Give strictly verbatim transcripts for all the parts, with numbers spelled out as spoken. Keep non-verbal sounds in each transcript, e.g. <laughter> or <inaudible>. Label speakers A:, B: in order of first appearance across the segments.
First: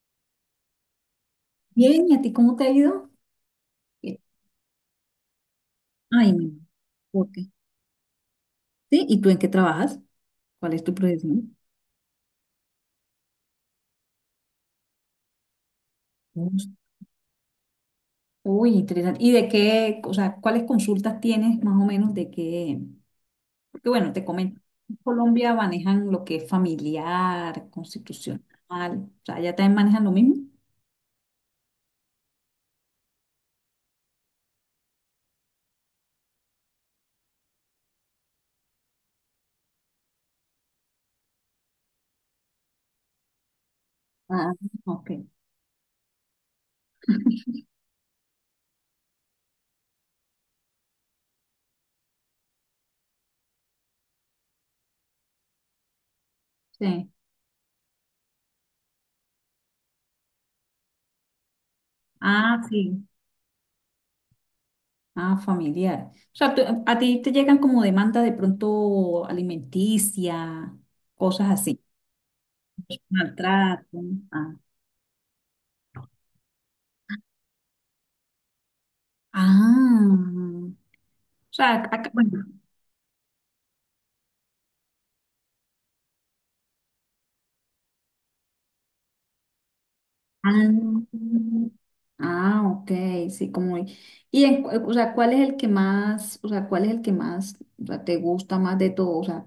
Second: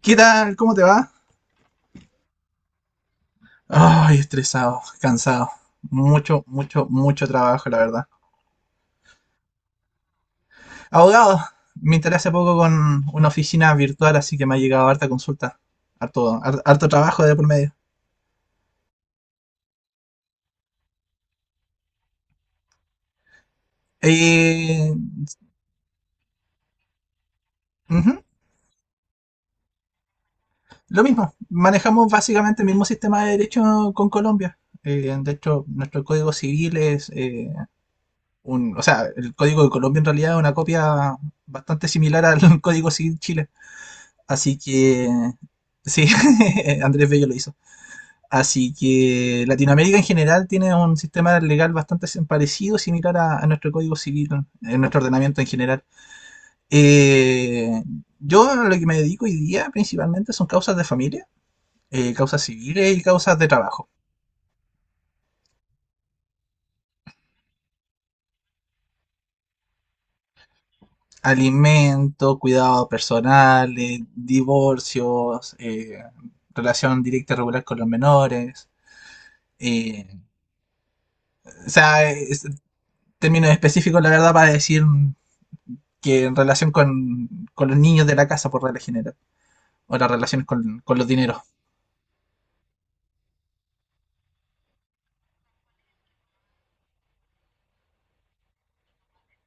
A: ¿Qué tal? ¿Cómo te va?
B: Bien, ¿y a ti cómo te ha ido?
A: Ay,
B: Bien.
A: estresado, cansado.
B: Ay,
A: Mucho,
B: no.
A: mucho, mucho
B: Ok. ¿Sí?
A: trabajo, la verdad.
B: ¿Y tú en qué trabajas? ¿Cuál es tu
A: Abogado,
B: profesión?
A: me enteré hace poco con una oficina virtual, así que me ha llegado harta consulta. Harto, har-
B: Ups.
A: harto trabajo de por medio.
B: Uy, interesante. ¿Y de qué, o sea, cuáles consultas tienes más o menos de qué? Porque bueno, te comento,
A: Eh,
B: en Colombia manejan lo que es familiar,
A: Ujú.
B: constitucional, o sea, ¿ya también manejan lo mismo?
A: Lo mismo, manejamos básicamente el mismo sistema de derecho con Colombia. Eh, de hecho, nuestro código civil es eh, un... o sea, el código de Colombia en realidad es una copia bastante similar al <laughs> código civil Chile.
B: Ah,
A: Así que,
B: ok.
A: sí, <laughs> Andrés Bello lo hizo. Así que Latinoamérica en general tiene un sistema legal bastante sim- parecido, similar a, a nuestro código civil, en nuestro ordenamiento en general.
B: Sí.
A: Eh, yo a lo que me dedico hoy día principalmente son causas de familia, eh, causas
B: Ah,
A: civiles y
B: sí.
A: causas de trabajo.
B: Ah, familiar. O sea, tú- a ti te llegan como demanda de pronto alimenticia, cosas así,
A: Alimento, cuidado personal,
B: maltrato.
A: eh,
B: Ah,
A: divorcios, eh, relación directa y regular con los menores. eh,
B: ah, o
A: o
B: sea,
A: sea,
B: acá, bueno,
A: es- términos específicos, la verdad, para decir que en relación con, con los niños de la casa, por regla general, o las relaciones
B: ah,
A: con, con los dineros,
B: ah, ok, sí, como, y en, cu- o sea, ¿cuál es el que más, o sea, cuál es el que más, o sea, te gusta más de todo? O sea,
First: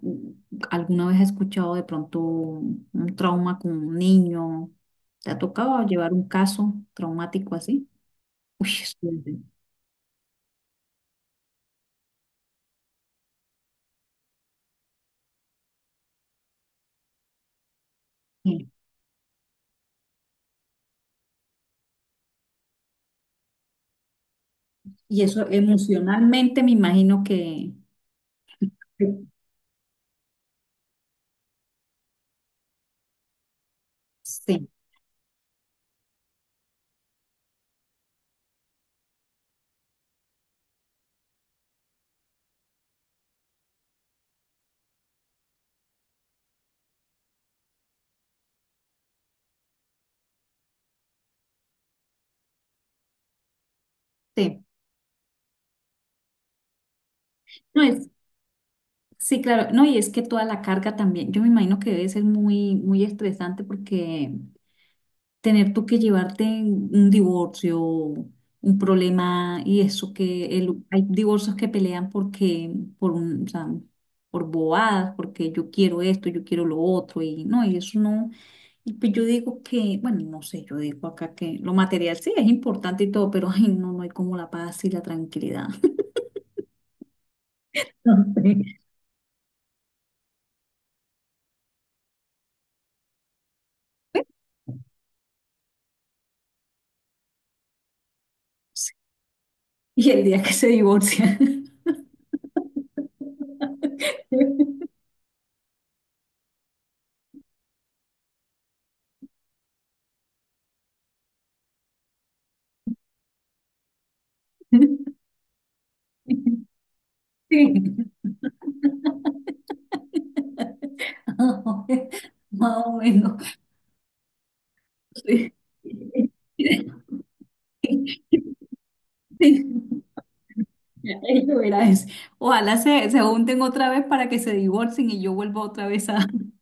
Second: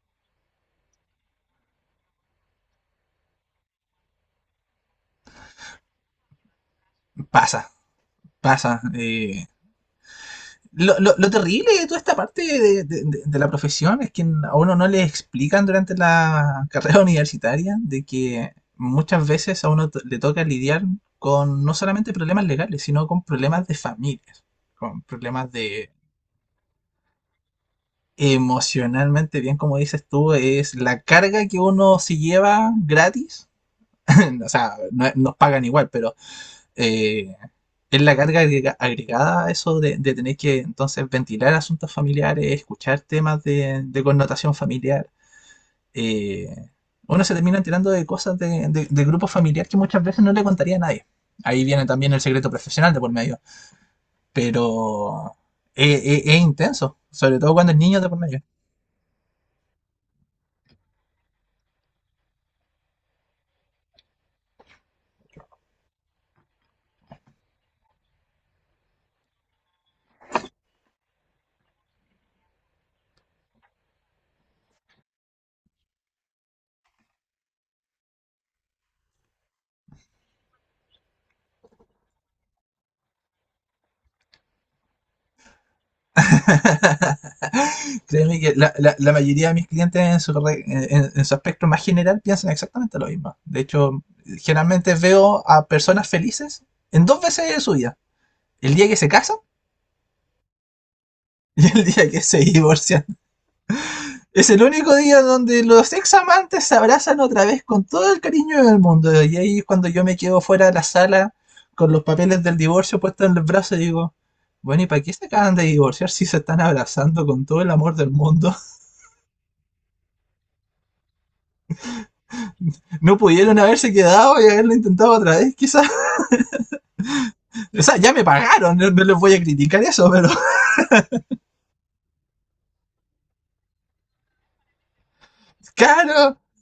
B: ¿alguna vez has escuchado de pronto un un trauma con un niño? ¿Te ha tocado llevar un caso traumático
A: pasa,
B: así? Uy,
A: pasa.
B: es
A: Eh,
B: fuerte.
A: lo, lo, lo, terrible de toda esta parte de, de, de, la profesión es que a uno no le explican durante la carrera <laughs> universitaria de que
B: Sí.
A: muchas veces a uno to- le toca lidiar con no solamente problemas legales, sino con problemas de familias, con
B: Y eso
A: problemas de
B: emocionalmente me imagino que, que-
A: emocionalmente bien, como dices tú, es la carga que uno se lleva gratis. <laughs> O
B: sí,
A: sea, no- nos pagan igual, pero eh, es la carga agrega- agregada a eso de, de tener que entonces ventilar asuntos familiares, escuchar temas de, de connotación familiar. eh, Uno se termina enterando de cosas de, de, de grupo familiar que muchas veces no le contaría a nadie. Ahí viene también el secreto profesional de por medio,
B: sí.
A: pero es, es- es intenso, sobre todo cuando el
B: No,
A: niño de
B: es
A: por medio.
B: sí, claro. No, y es que toda la carga también, yo me imagino que debe ser muy, muy estresante porque tener tú que llevarte un divorcio, un problema y eso que el- hay divorcios que pelean porque, por un, o sea, por bobadas, porque yo quiero esto, yo quiero lo otro y no, y eso no. Y pues yo digo que, bueno, no sé, yo digo acá que lo material sí es importante y todo, pero <laughs> ay, no, no hay como la paz y la tranquilidad. <laughs>
A: <laughs>
B: No
A: Créeme que la,
B: sé.
A: la- la mayoría de mis clientes en su, re- en, en su aspecto más general piensan exactamente lo mismo. De hecho, generalmente veo a personas felices en dos veces de su vida. El día que se casan
B: Y el día que se divorcia.
A: y el día que se divorcian. Es el único
B: <laughs>
A: día donde los ex amantes se abrazan otra vez con todo el cariño del mundo. Y ahí es cuando yo me quedo fuera de la sala con los papeles del divorcio puestos en los brazos y digo, bueno, ¿y para qué se acaban de divorciar si se están abrazando con todo el
B: Sí.
A: amor del
B: <laughs>
A: mundo?
B: Más o
A: No pudieron
B: menos.
A: haberse quedado y haberlo intentado otra
B: Sí.
A: vez, quizás. O sea, ya me pagaron, no, no les voy a criticar eso, pero
B: Ahí eso, verás. Ojalá se, se junten otra vez para que se divorcien y yo vuelva
A: <laughs>
B: otra vez a
A: claro.
B: <laughs>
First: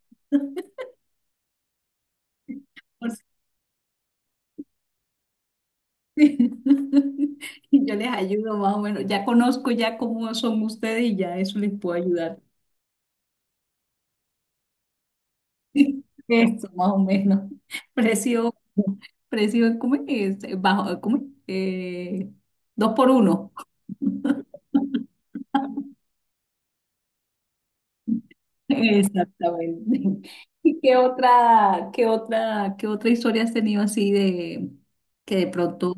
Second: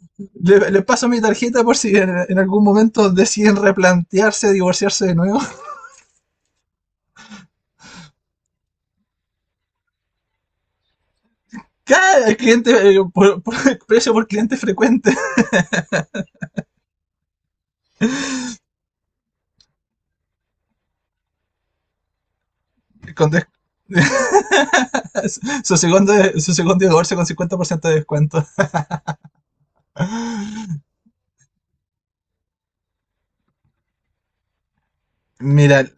A: Les le paso mi tarjeta por si en, en, algún momento deciden replantearse, divorciarse de nuevo. <laughs>
B: divorciarme. Y yo les ayudo más o menos. Ya conozco ya cómo son ustedes y ya eso les puedo
A: Claro, el
B: ayudar.
A: cliente, eh, por, por, precio por cliente frecuente.
B: <laughs> Eso, más o menos. Precio, precio, ¿cómo es? Este, bajo, ¿cómo es? Eh, dos por
A: Con des...
B: uno.
A: <laughs> su, segundo, su segundo divorcio con cincuenta por ciento de descuento.
B: <laughs> Exactamente. ¿Y qué otra, qué otra, qué otra historia has tenido así de que de
A: Mira,
B: pronto?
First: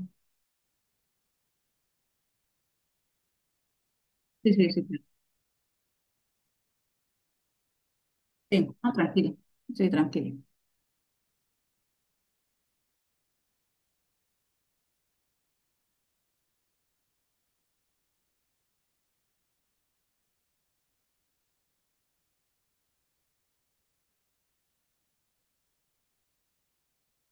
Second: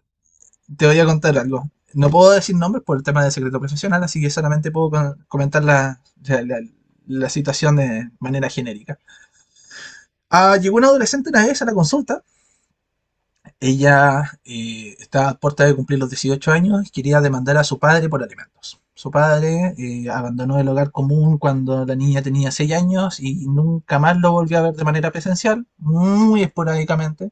A: te voy a contar algo. No puedo decir nombres por el tema del secreto profesional, así que
B: Sí, sí,
A: solamente
B: sí,
A: puedo con- comentar la, o la- la situación de manera
B: sí. Ah,
A: genérica.
B: tranquila. Sí, tranquila.
A: Ah, llegó una adolescente una vez a la consulta. Ella eh, estaba a puerta de cumplir los dieciocho años y quería demandar a su padre por alimentos. Su padre eh, abandonó el hogar común cuando la niña tenía seis años y nunca más lo volvió a ver de manera presencial, muy esporádicamente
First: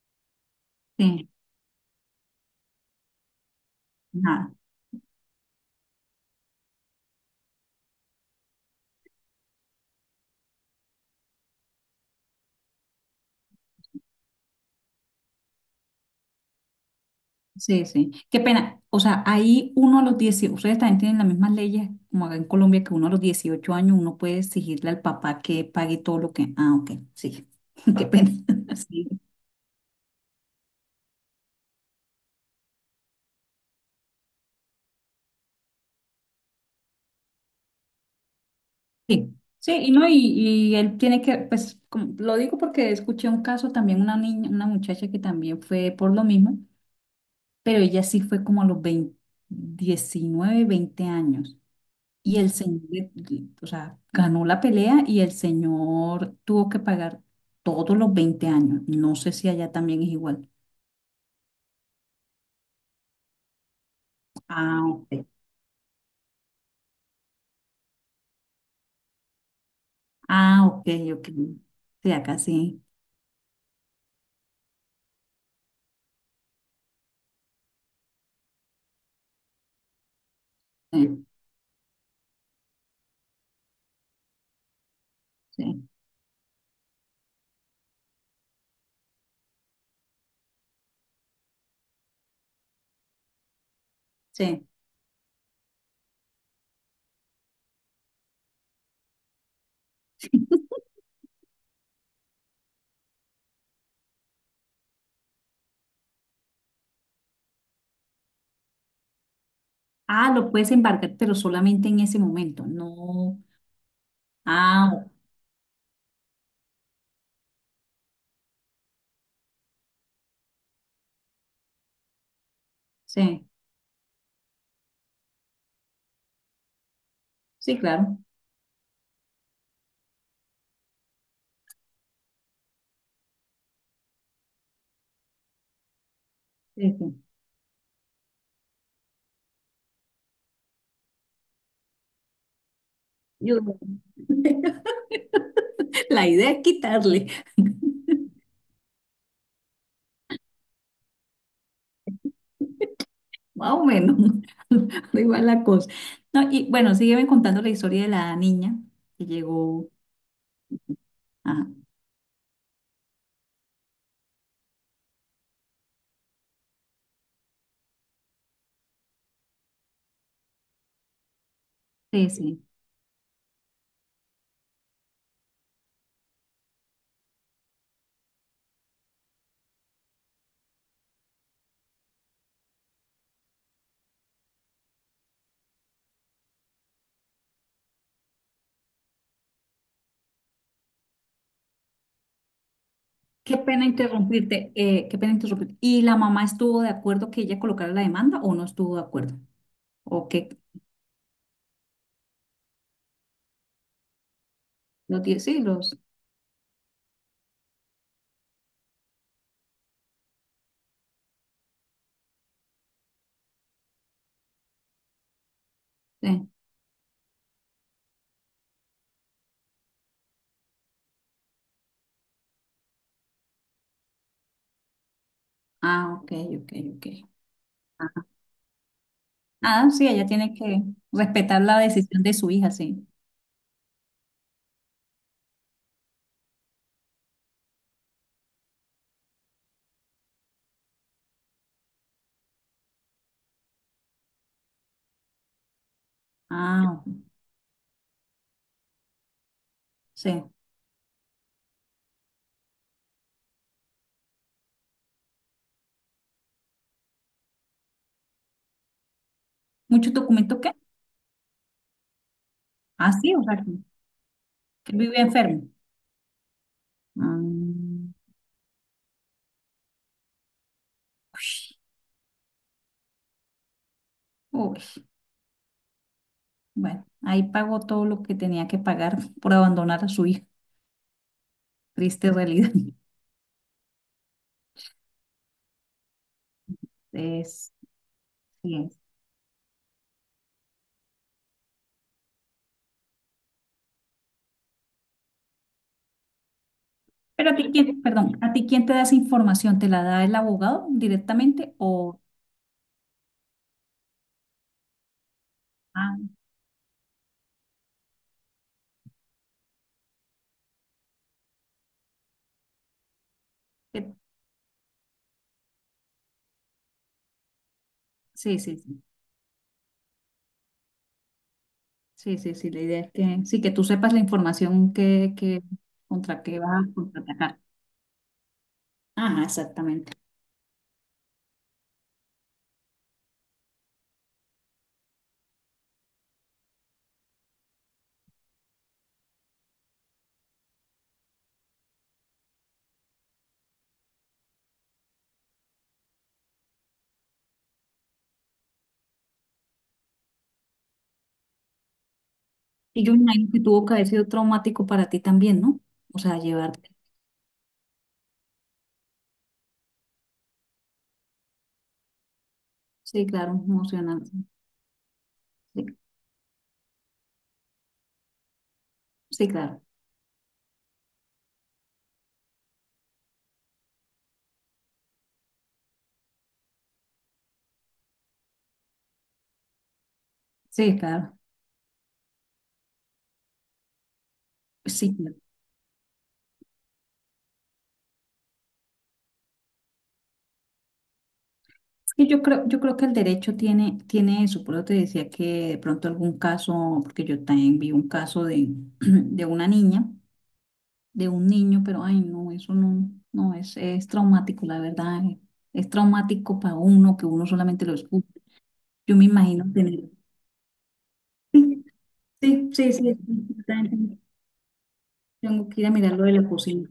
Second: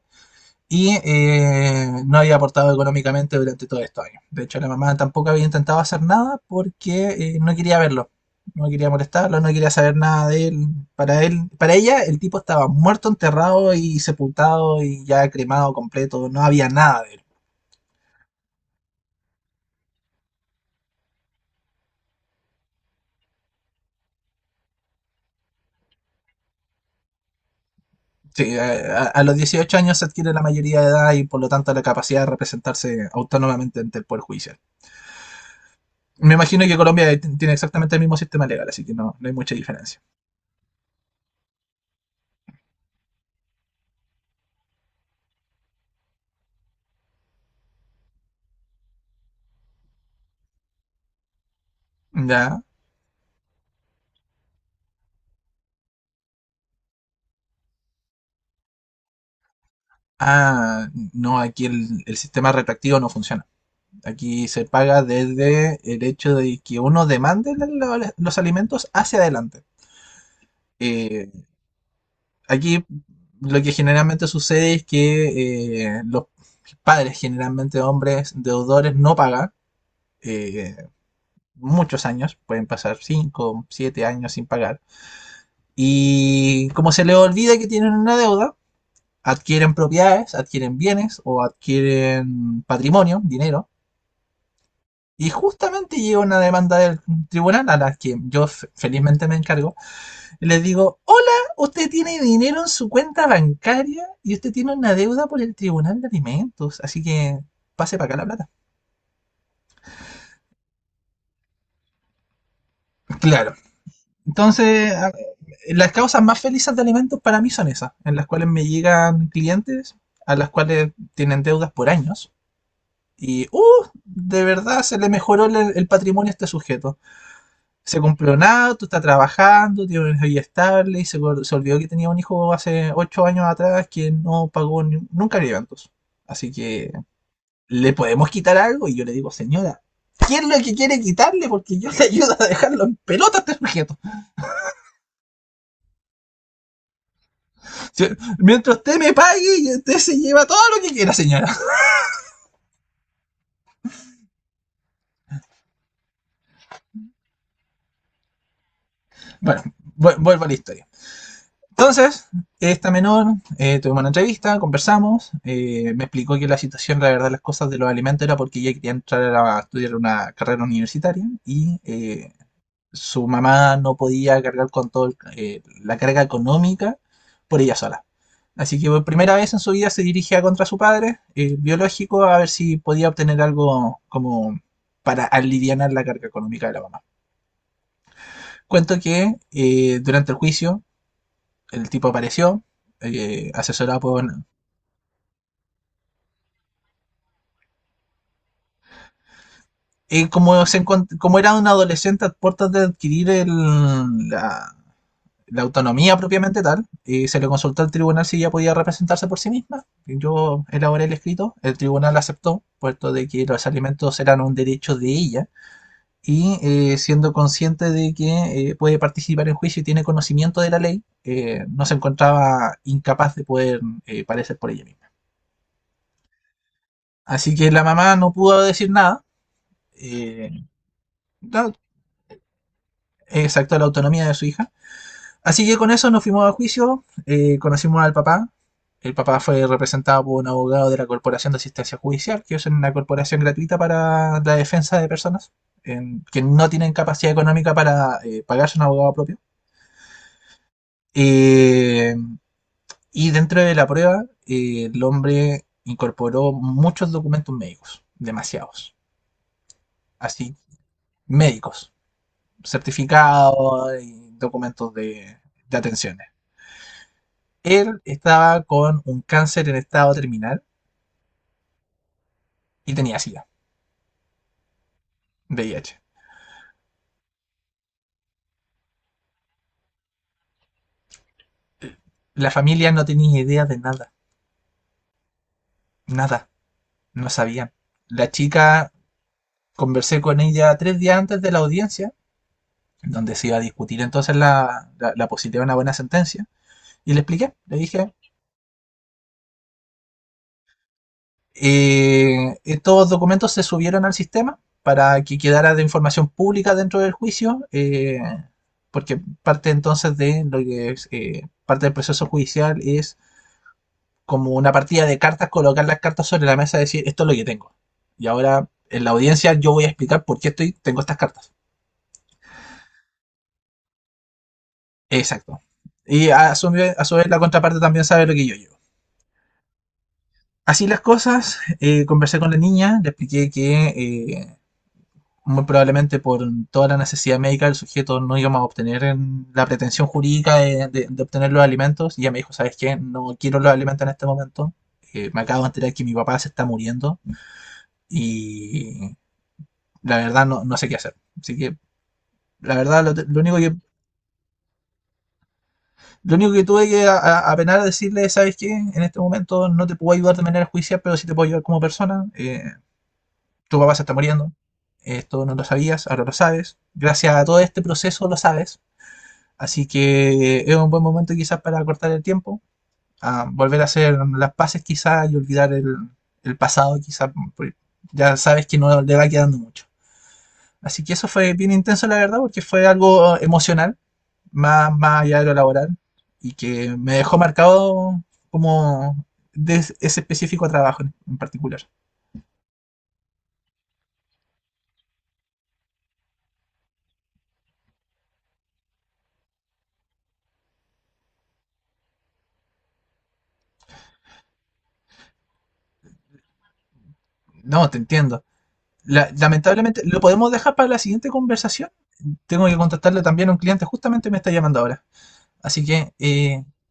A: y
B: Sí,
A: eh, no había aportado económicamente durante todo estos años. De
B: nada.
A: hecho, la mamá tampoco había intentado hacer nada porque eh, no quería verlo, no quería molestarlo, no quería saber nada de él. Para él, para ella, el tipo estaba muerto, enterrado y sepultado y ya cremado completo, no había nada de él.
B: Sí, sí. Qué pena. O sea, ahí uno a los dieciocho. Ustedes también tienen las mismas leyes como acá en Colombia, que uno a los dieciocho años uno puede exigirle al papá que pague todo lo que... Ah, ok, sí. <laughs> Qué pena.
A: Sí,
B: <laughs>
A: a,
B: Sí,
A: a los dieciocho años se adquiere la mayoría de edad y por lo tanto la capacidad de representarse autónomamente ante el Poder Judicial. Me imagino que Colombia t- tiene exactamente el mismo sistema legal, así que no, no hay
B: sí.
A: mucha
B: Sí, y
A: diferencia.
B: no, y, y él tiene que, pues, como- lo digo porque escuché un caso también, una niña, una muchacha que también fue por lo mismo, pero ella sí fue como a los veinte diecinueve, veinte años. Y el
A: Ya.
B: señor, le- le- o sea, ganó la pelea y el señor tuvo que pagar todos los veinte años. No sé si allá también es igual.
A: Ah, no, aquí el, el sistema retractivo no funciona. Aquí se
B: Ah,
A: paga
B: ok.
A: desde el hecho de que uno demande lo- los alimentos hacia adelante.
B: Ah, ok, ok.
A: Eh,
B: Sí, acá sí.
A: aquí lo que generalmente sucede es que eh, los padres, generalmente hombres deudores, no pagan eh,
B: Sí,
A: muchos años, pueden pasar cinco, siete años sin pagar.
B: sí,
A: Y como se les olvida que tienen una deuda, adquieren propiedades, adquieren bienes o adquieren patrimonio, dinero.
B: sí.
A: Y justamente llega una demanda del tribunal a la que yo felizmente me encargo. Y les digo, hola, usted tiene dinero en su cuenta bancaria y usted tiene una deuda por el tribunal de alimentos. Así que pase para acá la plata.
B: Ah, lo puedes embarcar, pero solamente en ese momento.
A: <laughs>
B: No.
A: Claro.
B: Ah,
A: Entonces,
B: ok,
A: las causas más felices de alimentos para mí son esas, en las cuales me llegan clientes a las cuales tienen deudas por años. Y,
B: sí.
A: uh, de verdad se le mejoró el, el patrimonio a este sujeto.
B: Sí,
A: Se
B: claro.
A: compró nada, tú estás trabajando, tienes una vida estable y se, se olvidó que tenía un hijo hace ocho años atrás que no pagó ni- nunca alimentos. Así que
B: Sí, sí.
A: le podemos quitar algo y yo le digo, señora, ¿qué es lo que quiere quitarle? Porque yo le ayudo a dejarlo en pelota a este
B: Yo-
A: sujeto.
B: <laughs> la idea es quitarle,
A: Si- Mientras usted me pague, usted se lleva todo lo que quiera, señora.
B: más o menos. <laughs> Da igual la cosa. No, y bueno, sígueme contando la historia de la niña que
A: Bueno,
B: llegó.
A: vu- vuelvo a la historia.
B: Ah,
A: Entonces, esta menor, eh, tuvimos una entrevista, conversamos, eh, me explicó que la situación, la verdad, las cosas de los alimentos era porque ella quería entrar a estudiar una carrera universitaria y
B: sí,
A: eh,
B: sí.
A: su mamá no podía cargar con toda eh, la carga económica por ella sola. Así que por primera vez en su vida se dirigía contra su padre eh, biológico a ver si podía obtener algo como para aliviar la carga económica de la mamá. Cuento que eh, durante el juicio el tipo apareció, eh,
B: Qué pena
A: asesorado por...
B: interrumpirte, eh, qué pena interrumpirte. ¿Y la mamá estuvo de acuerdo que ella colocara la demanda o no estuvo de acuerdo?
A: eh,
B: ¿O qué?
A: como, se encont- como era un adolescente a puertas de adquirir el- la,
B: ¿Lo tiene? Sí,
A: la
B: los...
A: autonomía propiamente tal, eh, se le consultó al tribunal si ella podía representarse por sí misma. Yo elaboré el escrito, el tribunal aceptó, puesto de que los alimentos eran un derecho de ella,
B: eh.
A: y eh, siendo consciente de que eh, puede participar en juicio y tiene conocimiento de la ley, eh, no se encontraba incapaz de poder eh, parecer por ella misma.
B: Ah, ok, ok, ok.
A: Así que la mamá
B: Ajá.
A: no pudo decir nada,
B: Ah, sí, ella
A: eh,
B: tiene que respetar
A: da-
B: la decisión de su hija, sí.
A: exacto, la autonomía de su hija. Así que con eso nos fuimos a juicio, eh, conocimos al papá. El papá fue representado por un abogado de la Corporación de Asistencia Judicial, que es una corporación gratuita para la defensa de personas en- que no
B: Ah,
A: tienen
B: ok,
A: capacidad económica para eh, pagarse un abogado propio.
B: sí.
A: Eh, y dentro de la prueba, eh, el hombre incorporó muchos documentos médicos, demasiados,
B: ¿Muchos
A: así,
B: documentos qué?
A: médicos.
B: Ah, sí, o sea, que,
A: Certificados y
B: que
A: documentos
B: vive
A: de,
B: enfermo.
A: de atenciones. Él
B: Mm,
A: estaba con un cáncer en estado terminal y tenía SIDA,
B: uy,
A: V I H.
B: bueno, ahí pagó todo lo que tenía que pagar por abandonar a su hija. Triste
A: La
B: realidad.
A: familia
B: <laughs>
A: no tenía idea de nada, nada, no
B: Es,
A: sabían. La
B: sí.
A: chica, conversé con ella tres días antes de la audiencia, donde se iba a discutir entonces la, la, la posibilidad de una buena sentencia, y le
B: Pero
A: expliqué,
B: a ti
A: le
B: quién,
A: dije,
B: perdón, ¿a ti quién te da esa información? ¿Te la da el abogado directamente o
A: Eh, estos documentos se subieron al sistema para que quedara de
B: ah,
A: información pública dentro del juicio, eh, porque parte entonces de lo que es, eh, parte del proceso judicial es
B: que-
A: como una partida de cartas, colocar las cartas sobre la mesa y decir esto es lo que tengo. Y
B: sí,
A: ahora
B: sí, sí.
A: en la audiencia yo voy a explicar por qué estoy, tengo estas cartas.
B: Sí, sí, sí, la idea es que sí que tú sepas la información que,
A: Exacto.
B: que
A: Y
B: contra
A: a
B: qué
A: su
B: vas a
A: vez, la
B: contraatacar.
A: contraparte también sabe lo que yo llevo.
B: Ajá, exactamente.
A: Así las cosas, eh, conversé con la niña, le expliqué que eh, muy probablemente por toda la necesidad médica el sujeto no íbamos a obtener en la pretensión jurídica de, de- de obtener los alimentos. Y ella me dijo, ¿sabes qué? No quiero los alimentos en este momento. Eh, me acabo de enterar que mi papá se está muriendo y la verdad no, no sé qué hacer. Así que la verdad
B: Y yo
A: lo,
B: me
A: te- lo
B: imagino
A: único
B: que
A: que,
B: tuvo que haber sido traumático para ti también, ¿no? O
A: lo
B: sea,
A: único que tuve
B: llevarte.
A: que a- a- apenar a decirle, ¿sabes qué? En este momento no te puedo ayudar de manera judicial, pero sí te puedo ayudar como persona. Eh,
B: Sí, claro,
A: tu papá se está
B: emocionante.
A: muriendo. Esto no lo
B: Sí,
A: sabías, ahora lo sabes. Gracias a todo este proceso lo sabes.
B: sí, claro.
A: Así que es un buen momento quizás para cortar el tiempo, a volver a hacer las paces quizás y olvidar el, el pasado quizás, porque ya sabes que no le va quedando mucho.
B: Sí,
A: Así que eso
B: claro.
A: fue bien intenso la verdad, porque fue algo emocional, más,
B: Sí,
A: más
B: claro.
A: allá de lo laboral, y que me dejó marcado como de ese específico trabajo en particular.
B: Y yo creo, yo creo que el derecho tiene, tiene eso, por eso te decía que de pronto algún caso, porque yo también vi un caso de, <clears throat> de una niña, de un niño, pero ay no, eso no, no es, es traumático, la verdad, eh, es traumático para uno, que uno solamente
A: No,
B: lo
A: te
B: escucha.
A: entiendo.
B: Yo me
A: La-
B: imagino
A: lamentablemente,
B: tener.
A: ¿lo podemos dejar para la siguiente
B: Sí,
A: conversación? Tengo
B: sí,
A: que
B: sí, sí,
A: contactarle también a un
B: yo
A: cliente,
B: también
A: justamente me está llamando ahora.
B: tengo que
A: Así
B: ir a
A: que
B: mirar lo de la
A: eh,
B: cocina.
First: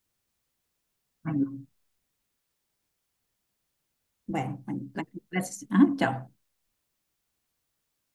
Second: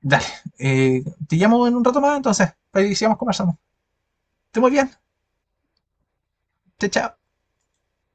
A: dale, eh, te llamo
B: Bueno,
A: en un rato más entonces, para que sigamos conversando. Esté
B: bueno,
A: muy
B: bueno,
A: bien,
B: gracias. Ah, chao.
A: chao, chao.